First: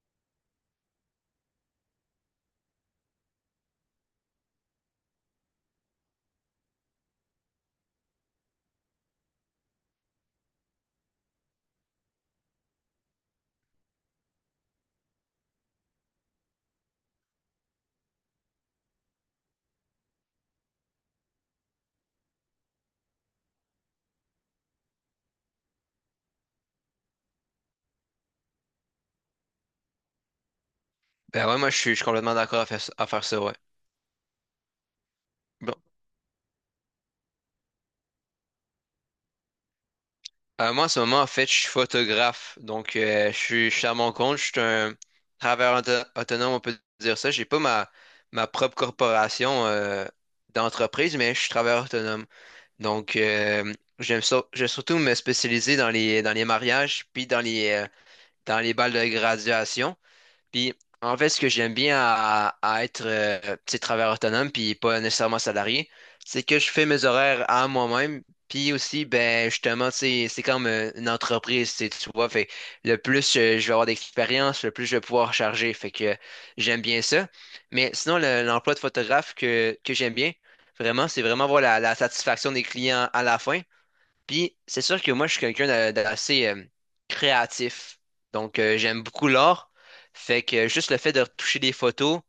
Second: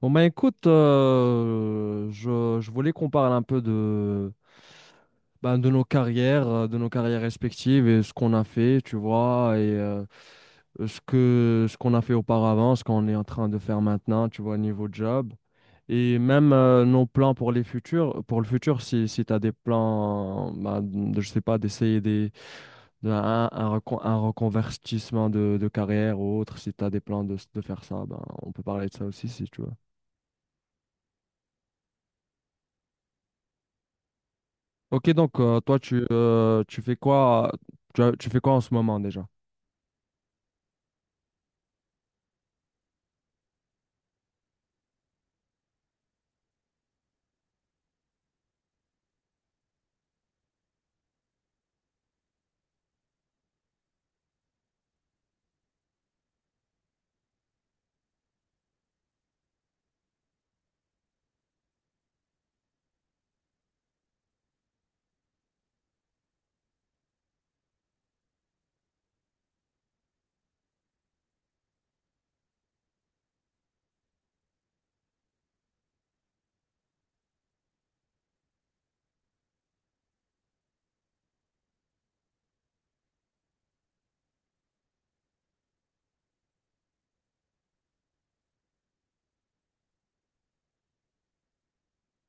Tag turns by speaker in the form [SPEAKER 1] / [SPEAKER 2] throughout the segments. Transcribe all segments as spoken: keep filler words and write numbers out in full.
[SPEAKER 1] Bon bah écoute, euh, je, je voulais qu'on parle un peu de, ben, de nos carrières, euh, de nos carrières respectives et ce qu'on a fait, tu vois, et euh, ce que ce qu'on a fait auparavant, ce qu'on est en train de faire maintenant, tu vois, niveau job. Et même euh, nos plans pour les futurs, pour le futur, si, si tu as des plans, ben, de- je sais pas, d'essayer des, de- un, un recon- un reconvertissement de, de carrière ou autre, si tu as des plans de, de faire ça, ben, on peut parler de ça aussi si tu veux.
[SPEAKER 2] Ben ouais, moi je suis, je suis complètement d'accord à faire, ça- à faire ça, ouais.
[SPEAKER 1] Ok, donc euh,
[SPEAKER 2] Bon.
[SPEAKER 1] toi, tu, euh, tu fais quoi, tu, as- tu fais quoi en ce moment déjà?
[SPEAKER 2] Euh, moi en ce moment, en fait, je suis photographe. Donc euh, je suis, je suis à mon compte, je suis un travailleur auto- autonome, on peut dire ça. J'ai pas ma, ma propre corporation euh, d'entreprise, mais je suis travailleur autonome. Donc euh, j'aime sur- j'aime surtout me spécialiser dans les dans les mariages puis dans les euh, dans les balles de graduation. Puis, en fait, ce que j'aime bien à, à être euh, petit travailleur autonome, puis pas nécessairement salarié, c'est que je fais mes horaires à moi-même. Puis aussi, ben justement, c'est c'est comme euh, une entreprise, tu sais, tu vois. Fait le plus euh, je vais avoir d'expérience, le plus je vais pouvoir charger. Fait que j'aime bien ça. Mais sinon, le- l'emploi de photographe que, que j'aime bien, vraiment, c'est vraiment voir la, la satisfaction des clients à la fin. Puis c'est sûr que moi, je suis quelqu'un d'a- d'assez euh, créatif. Donc, euh, j'aime beaucoup l'art. Fait que euh, juste le fait de retoucher des photos,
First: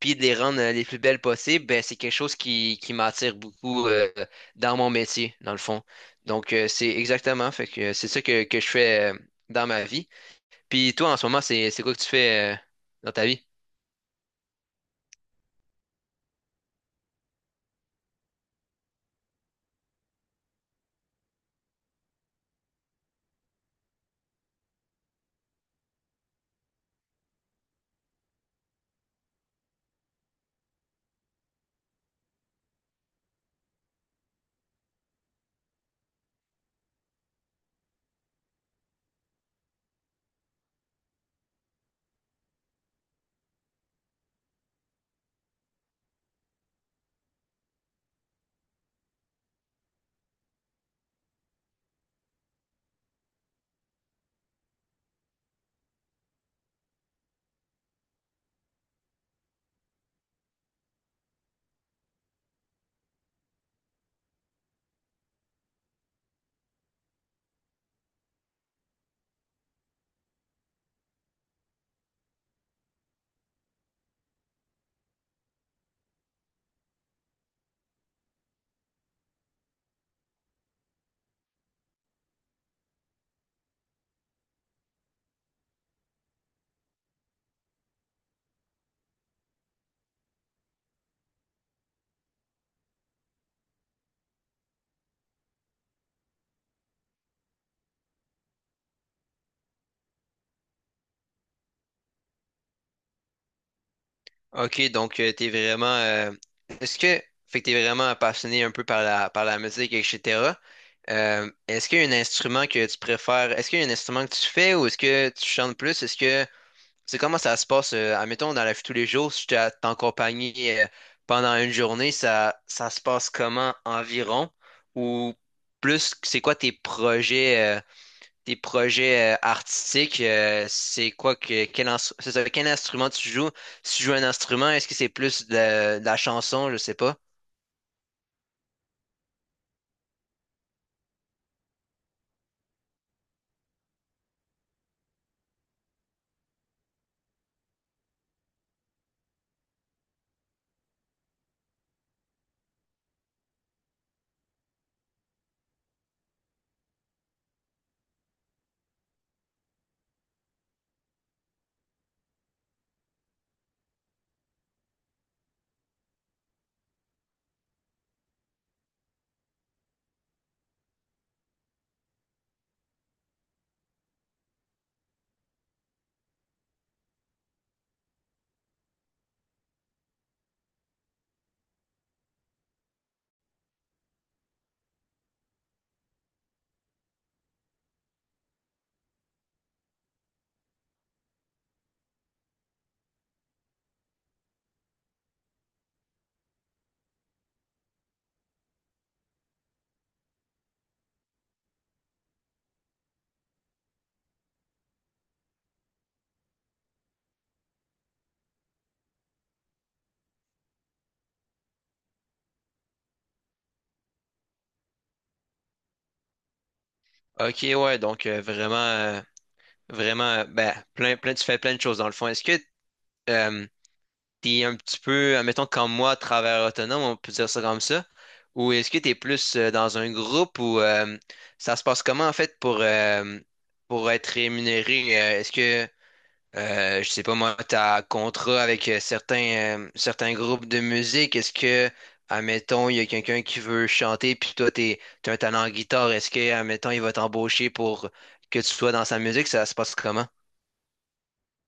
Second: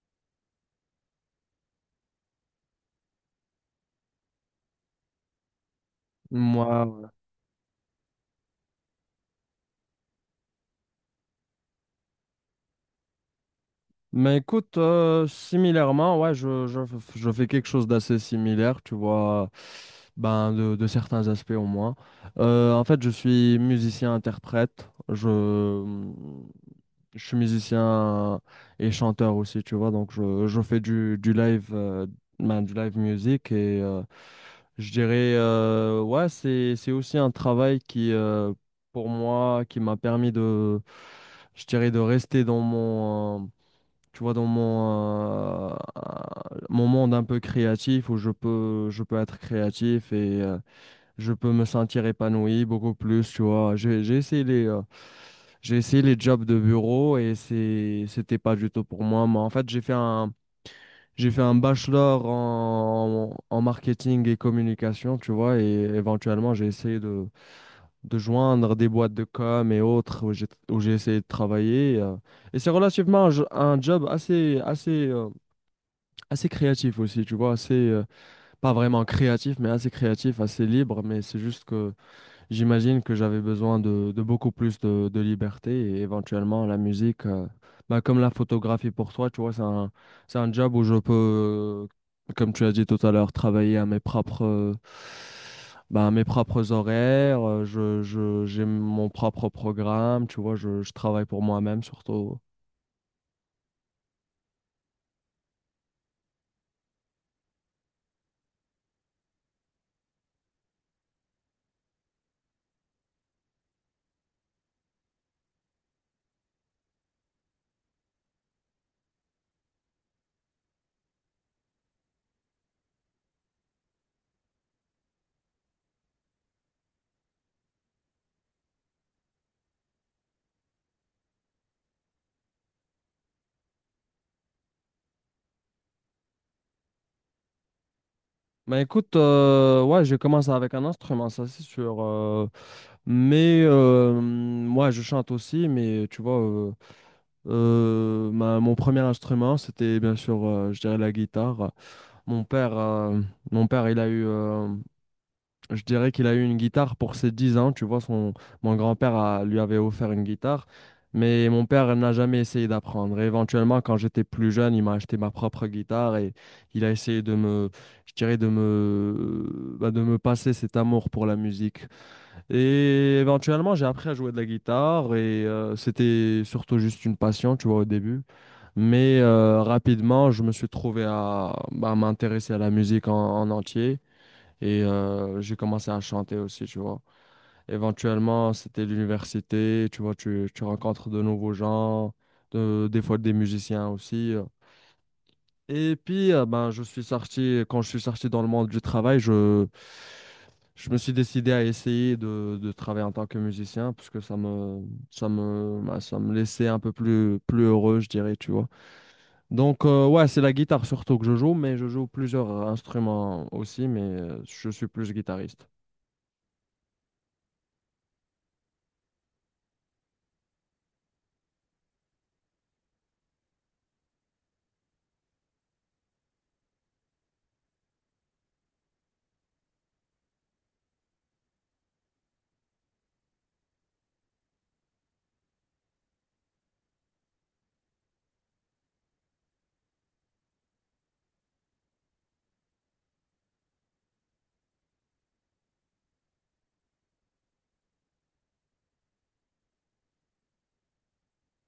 [SPEAKER 2] puis de les rendre euh, les plus belles possibles, ben, c'est quelque chose qui, qui m'attire beaucoup euh, dans mon métier, dans le fond. Donc, euh, c'est
[SPEAKER 1] Moi.
[SPEAKER 2] exactement. Fait que euh, c'est ça que, que je fais euh, dans ma vie. Puis toi, en ce moment, c'est, c'est quoi que tu fais euh, dans ta vie?
[SPEAKER 1] Mais écoute, euh, similairement, ouais, je, je, je fais quelque chose d'assez similaire, tu vois, ben de, de certains aspects au moins. Euh, en fait, je suis musicien-interprète. Je, je suis musicien et chanteur aussi, tu vois. Donc, je, je fais du, du live, euh, ben, du live music et euh, je dirais, euh, ouais, c'est, c'est aussi un travail qui, euh, pour moi, qui m'a permis de, je dirais, de rester dans mon, euh, tu vois, dans mon, euh, mon monde un peu créatif où je peux, je peux être créatif et euh, je peux me sentir épanoui beaucoup plus, tu vois. J'ai, j'ai essayé les, euh, j'ai essayé les jobs de bureau et c'est, c'était pas du tout pour moi. Mais en fait, j'ai fait un, j'ai fait un bachelor en, en marketing et communication, tu vois, et éventuellement, j'ai essayé de, de joindre des boîtes de com et autres où j'ai, où j'ai essayé de travailler. Euh, et c'est relativement un, jo- un job assez, assez, euh, assez créatif aussi, tu vois, assez, euh, pas vraiment créatif, mais assez créatif, assez libre, mais c'est juste que j'imagine que j'avais besoin de, de beaucoup plus de, de liberté et éventuellement la musique, euh, bah, comme la photographie pour toi, tu vois, c'est un, c'est un job où je peux, euh, comme tu as dit tout à l'heure, travailler à mes propres, euh, bah, à mes propres horaires, euh, je, je, j'ai mon propre programme, tu vois, je, je travaille pour moi-même surtout.
[SPEAKER 2] Ok, donc euh, t'es vraiment. Euh, est-ce que. Fait que t'es vraiment passionné un peu par la, par la musique, et cetera. Euh, est-ce qu'il y a un instrument que tu préfères? Est-ce qu'il y a un instrument que tu fais ou est-ce que tu chantes plus? Est-ce que. C'est comment ça se passe? Euh, admettons, dans la vie de tous les jours, si tu t'es accompagné euh, pendant une journée, ça, ça se passe comment environ? Ou plus, c'est quoi tes projets? Euh, tes projets euh, artistiques, euh, c'est quoi que quel, ins- c'est ça, quel instrument tu joues? Si tu joues un instrument, est-ce que c'est plus de la, de la chanson? Je sais pas.
[SPEAKER 1] Mais écoute, euh, ouais, j'ai commencé avec un instrument, ça c'est sûr. euh, Mais euh, moi, je chante aussi, mais tu vois, euh, euh, ma- mon premier instrument, c'était bien sûr, euh, je dirais, la guitare. Mon père, euh, Mon père, il a eu, euh, je dirais qu'il a eu une guitare pour ses dix ans. Tu vois, son, mon grand-père a- lui avait offert une guitare, mais mon père n'a jamais essayé d'apprendre. Et éventuellement, quand j'étais plus jeune, il m'a acheté ma propre guitare et il a essayé de me, je dirais, de me, bah, de me passer cet amour pour la musique. Et éventuellement, j'ai appris à jouer de la guitare et euh, c'était surtout juste une passion, tu vois, au début. Mais euh, rapidement, je me suis trouvé à bah, m'intéresser à la musique en, en entier et euh, j'ai commencé à chanter aussi, tu vois. Éventuellement, c'était l'université, tu vois, tu, tu rencontres de nouveaux gens, de- des fois des musiciens aussi. euh. Et puis, euh, ben, je suis sorti, quand je suis sorti dans le monde du travail, je, je me suis décidé à essayer de, de travailler en tant que musicien, parce que ça me, ça me, ben, ça me laissait un peu plus, plus heureux, je dirais, tu vois. Donc, euh, ouais, c'est la guitare surtout que je joue, mais je joue plusieurs instruments aussi, mais euh, je suis plus guitariste.
[SPEAKER 2] Ok, ouais, donc euh, vraiment, euh, vraiment, euh, ben, plein, plein, tu fais plein de choses dans le fond. Est-ce que euh, t'es un petit peu, admettons, comme moi, travailleur autonome, on peut dire ça comme ça, ou est-ce que t'es plus euh, dans un groupe ou euh, ça se passe comment en fait pour, euh, pour être rémunéré? Euh, est-ce que Euh, je sais pas moi, t'as contrat avec euh, certains, euh, certains groupes de musique. Est-ce que, admettons, il y a quelqu'un qui veut chanter, puis toi, t'es, t'as un talent en guitare. Est-ce que, admettons, il va t'embaucher pour que tu sois dans sa musique? Ça se passe comment?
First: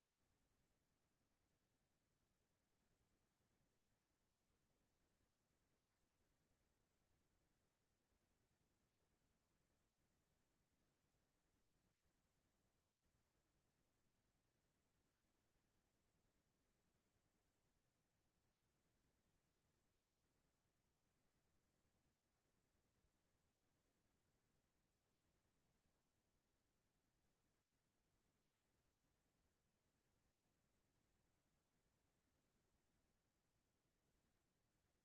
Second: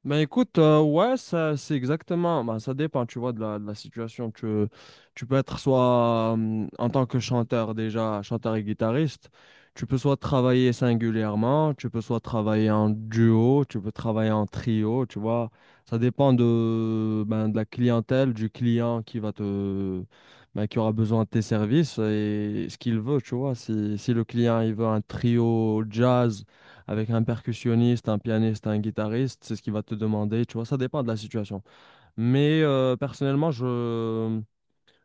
[SPEAKER 1] Ben écoute, euh, ouais, ça c'est exactement, ben, ça dépend, tu vois, de la, de la situation. Tu, tu peux être soit euh, en tant que chanteur déjà, chanteur et guitariste, tu peux soit travailler singulièrement, tu peux soit travailler en duo, tu peux travailler en trio, tu vois. Ça dépend de, ben, de la clientèle, du client qui va te, ben, qui aura besoin de tes services et ce qu'il veut, tu vois. Si, si le client il veut un trio jazz, avec un percussionniste, un pianiste, un guitariste, c'est ce qu'il va te demander, tu vois, ça dépend de la situation. Mais euh, personnellement, je,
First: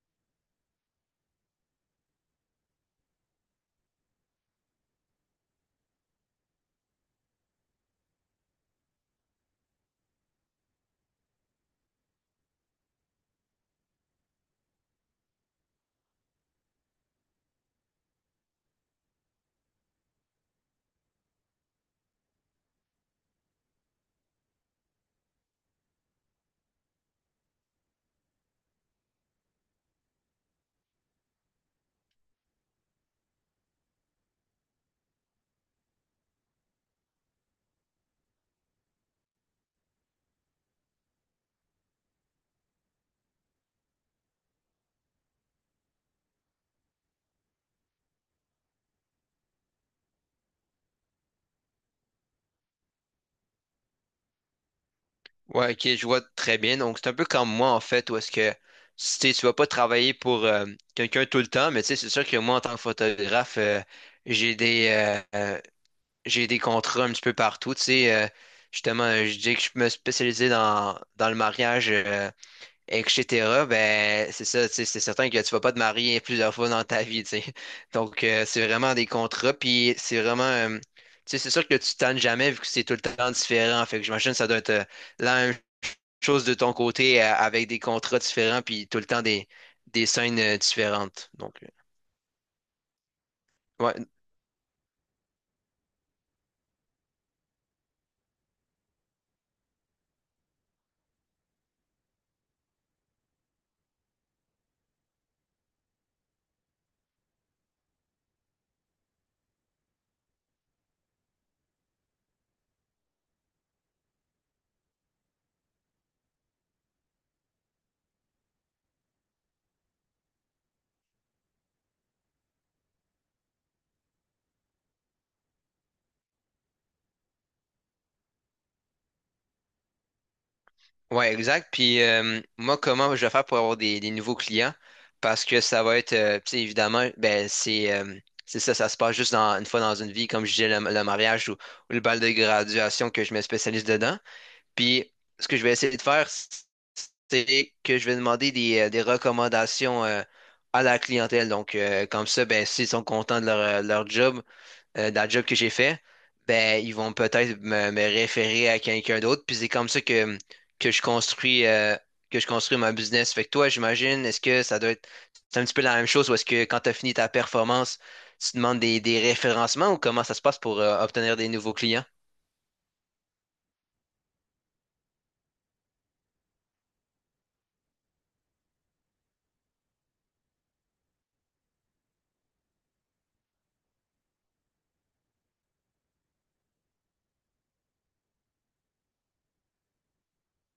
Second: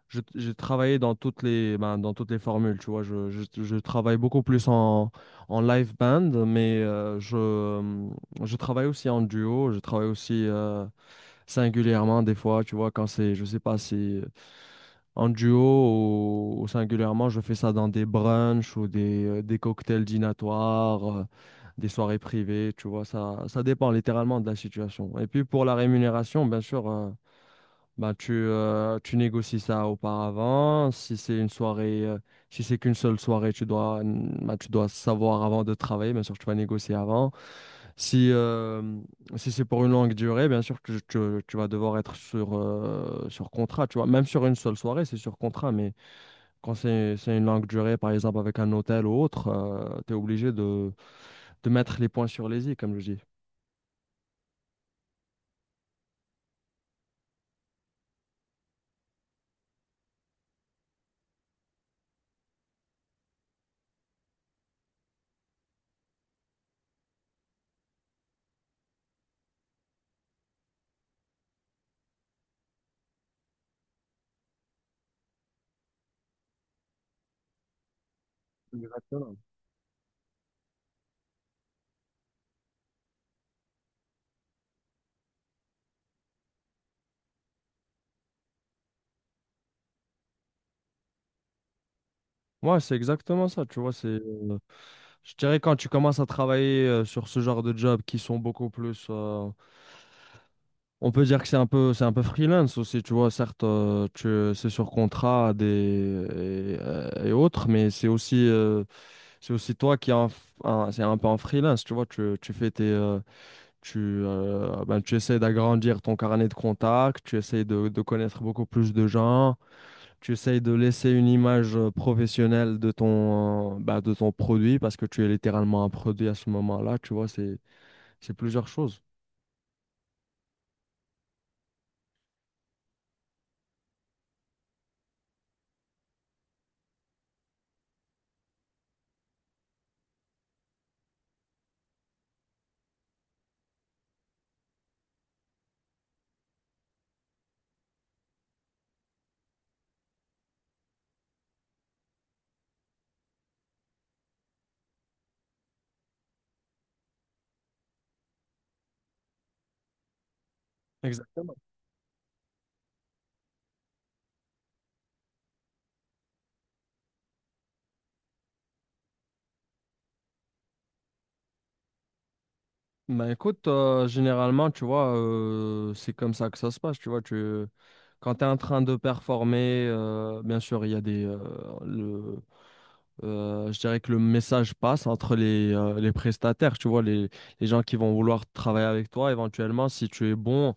[SPEAKER 1] je- j'ai travaillé dans toutes les, ben, dans toutes les formules, tu vois, je, je, je travaille beaucoup plus en, en live band, mais euh, je, je travaille aussi en duo, je travaille aussi euh, singulièrement des fois, tu vois, quand c'est, je sais pas si… En duo ou, ou singulièrement, je fais ça dans des brunchs ou des, euh, des cocktails dînatoires, euh, des soirées privées, tu vois, ça, ça dépend littéralement de la situation. Et puis pour la rémunération, bien sûr, euh, ben tu, euh, tu négocies ça auparavant. Si c'est une soirée, euh, si c'est qu'une seule soirée, tu dois, ben, tu dois savoir avant de travailler, bien sûr, tu vas négocier avant. Si, euh, Si c'est pour une longue durée, bien sûr que tu, tu- vas devoir être sur, euh, sur contrat, tu vois. Même sur une seule soirée, c'est sur contrat, mais quand c'est, c'est une longue durée, par exemple avec un hôtel ou autre, tu es obligé de, de mettre les points sur les i, comme je dis.
[SPEAKER 2] Ouais, ok, je vois très bien. Donc, c'est un peu comme moi, en fait, où est-ce que si t'es- tu vas pas travailler pour euh, quelqu'un tout le temps, mais tu sais, c'est sûr que moi, en tant que photographe, euh, j'ai des, euh, j'ai des contrats un petit peu partout. Tu sais, euh, justement, euh, je dis que je me spécialisais dans, dans le mariage, euh, et cetera. Ben, c'est ça, tu sais, c'est certain que tu vas pas te marier plusieurs fois dans ta vie, tu sais. Donc, euh, c'est vraiment des
[SPEAKER 1] Exactement.
[SPEAKER 2] contrats, puis c'est vraiment euh, tu sais, c'est sûr que tu te tannes jamais vu que c'est tout le temps différent. Fait que j'imagine que ça doit être euh, la même chose de ton côté euh, avec des contrats différents puis tout le temps des, des scènes euh, différentes. Donc, euh,
[SPEAKER 1] Ouais, c'est exactement ça, tu vois,
[SPEAKER 2] ouais.
[SPEAKER 1] c'est, euh, je dirais quand tu commences à travailler euh, sur ce genre de jobs qui sont beaucoup plus, euh, on peut dire que c'est un peu, c'est un peu freelance aussi, tu vois, certes, euh, tu, c'est sur contrat des, et, euh, et autres, mais c'est aussi, euh, c'est aussi toi qui es en f- en- c'est un peu en freelance, tu vois, tu, tu fais tes, euh, Tu, euh, ben, tu essaies d'agrandir ton carnet de contacts, tu essaies de, de connaître beaucoup plus de gens, tu essaies de laisser une image euh, professionnelle de ton, euh, ben, de ton produit parce que tu es littéralement un produit à ce moment-là, tu vois, c'est, c'est plusieurs choses.
[SPEAKER 2] Ouais, exact. Puis euh, moi, comment je vais faire pour avoir des, des nouveaux clients? Parce que ça va être, euh, tu sais, évidemment, ben c'est euh, c'est ça, ça se passe juste dans, une fois dans une vie, comme je disais, le, le mariage ou, ou le bal de graduation que je me spécialise dedans. Puis ce que je vais essayer de faire, c'est que je vais demander des, euh, des recommandations euh, à la clientèle. Donc, euh, comme ça, ben, s'ils sont contents de leur, euh, leur job, euh, dans le job que j'ai fait, ben, ils vont peut-être me, me référer à quelqu'un d'autre. Puis c'est comme ça que, que je
[SPEAKER 1] Exactement.
[SPEAKER 2] construis, euh, que je construis mon business. Fait que toi, j'imagine, est-ce que ça doit être c'est un petit peu la même chose ou est-ce que quand tu as fini ta performance, tu demandes des, des référencements ou comment ça se passe pour euh, obtenir des nouveaux clients?
[SPEAKER 1] Ben écoute, euh, généralement, tu vois, euh, c'est comme ça que ça se passe, tu vois, tu, quand tu es en train de performer, euh, bien sûr, il y a des, euh, le, euh, je dirais que le message passe entre les, euh, les prestataires, tu vois, les, les gens qui vont vouloir travailler avec toi, éventuellement, si tu es bon,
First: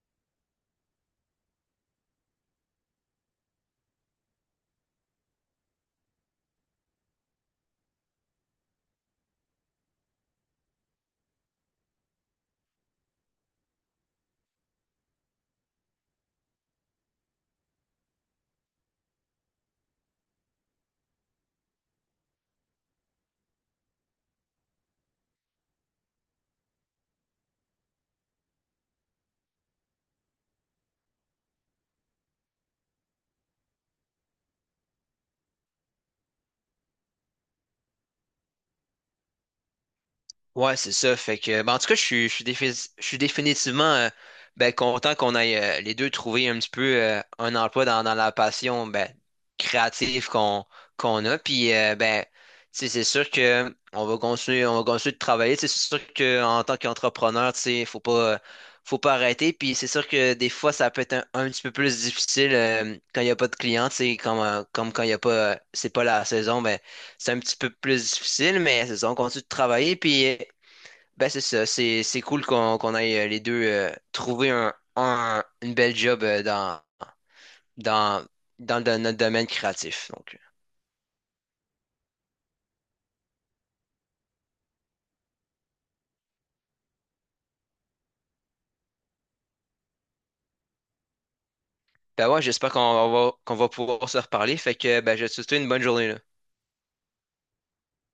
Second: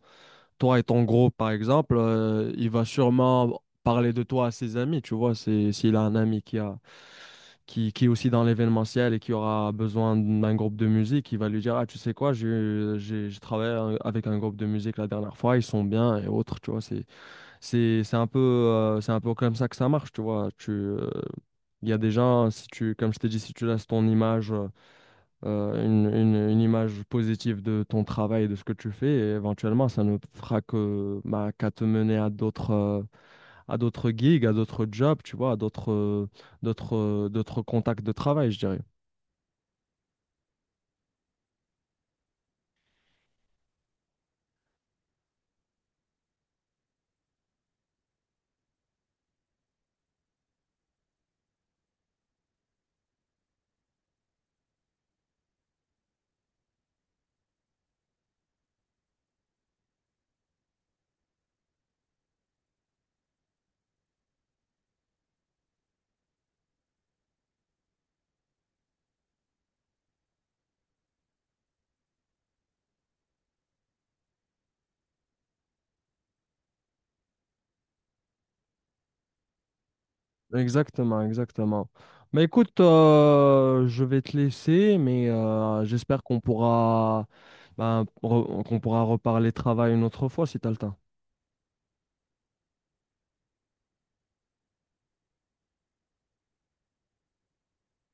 [SPEAKER 1] toi et ton groupe, par exemple, euh, il va sûrement parler de toi à ses amis, tu vois, c'est, s'il a un ami qui a, qui, qui est aussi dans l'événementiel et qui aura besoin d'un groupe de musique, il va lui dire, ah, tu sais quoi, j'ai, j'ai, j'ai travaillé un- avec un groupe de musique la dernière fois, ils sont bien et autres, tu vois, c'est, c'est, c'est un peu, euh, c'est un peu comme ça que ça marche, tu vois, tu, euh, il y a des gens, si tu, comme je t'ai dit, si tu laisses ton image, euh, euh, une, une- une image positive de ton travail, de ce que tu fais, et éventuellement, ça ne fera que, bah, qu'à te mener à d'autres, euh, à d'autres gigs, à d'autres jobs, tu vois, à d'autres euh, d'autres euh, d'autres contacts de travail, je dirais.
[SPEAKER 2] Ouais, c'est ça. Fait que, ben, en tout cas, je suis, je suis, défi- je suis définitivement euh, ben, content qu'on aille euh, les deux trouver un petit peu euh, un emploi dans, dans la passion ben, créative qu'on qu'on a. Puis, euh, ben, tu sais, c'est sûr que on va continuer, on va continuer de travailler. Tu sais, c'est sûr qu'en tant qu'entrepreneur, tu sais, faut pas, euh, faut pas arrêter. Puis, c'est sûr que des fois, ça peut être un, un petit peu plus difficile euh, quand il n'y a pas de clients. Tu sais, comme, euh, comme quand il n'y a pas, euh, c'est pas la saison, ben, c'est un petit peu plus difficile, mais c'est ça, on continue de travailler. Puis, ben c'est ça, c'est c'est cool qu'on qu'on aille euh, les deux euh, trouver un, un- une belle job euh, dans dans dans le- notre domaine créatif. Donc
[SPEAKER 1] Exactement, exactement. Mais écoute, euh, je vais te laisser, mais euh, j'espère qu'on pourra, bah, re- qu'on pourra reparler travail une autre fois si t'as le temps.
[SPEAKER 2] ben ouais, j'espère qu'on va qu'on va pouvoir se reparler. Fait que ben je te souhaite une bonne journée là.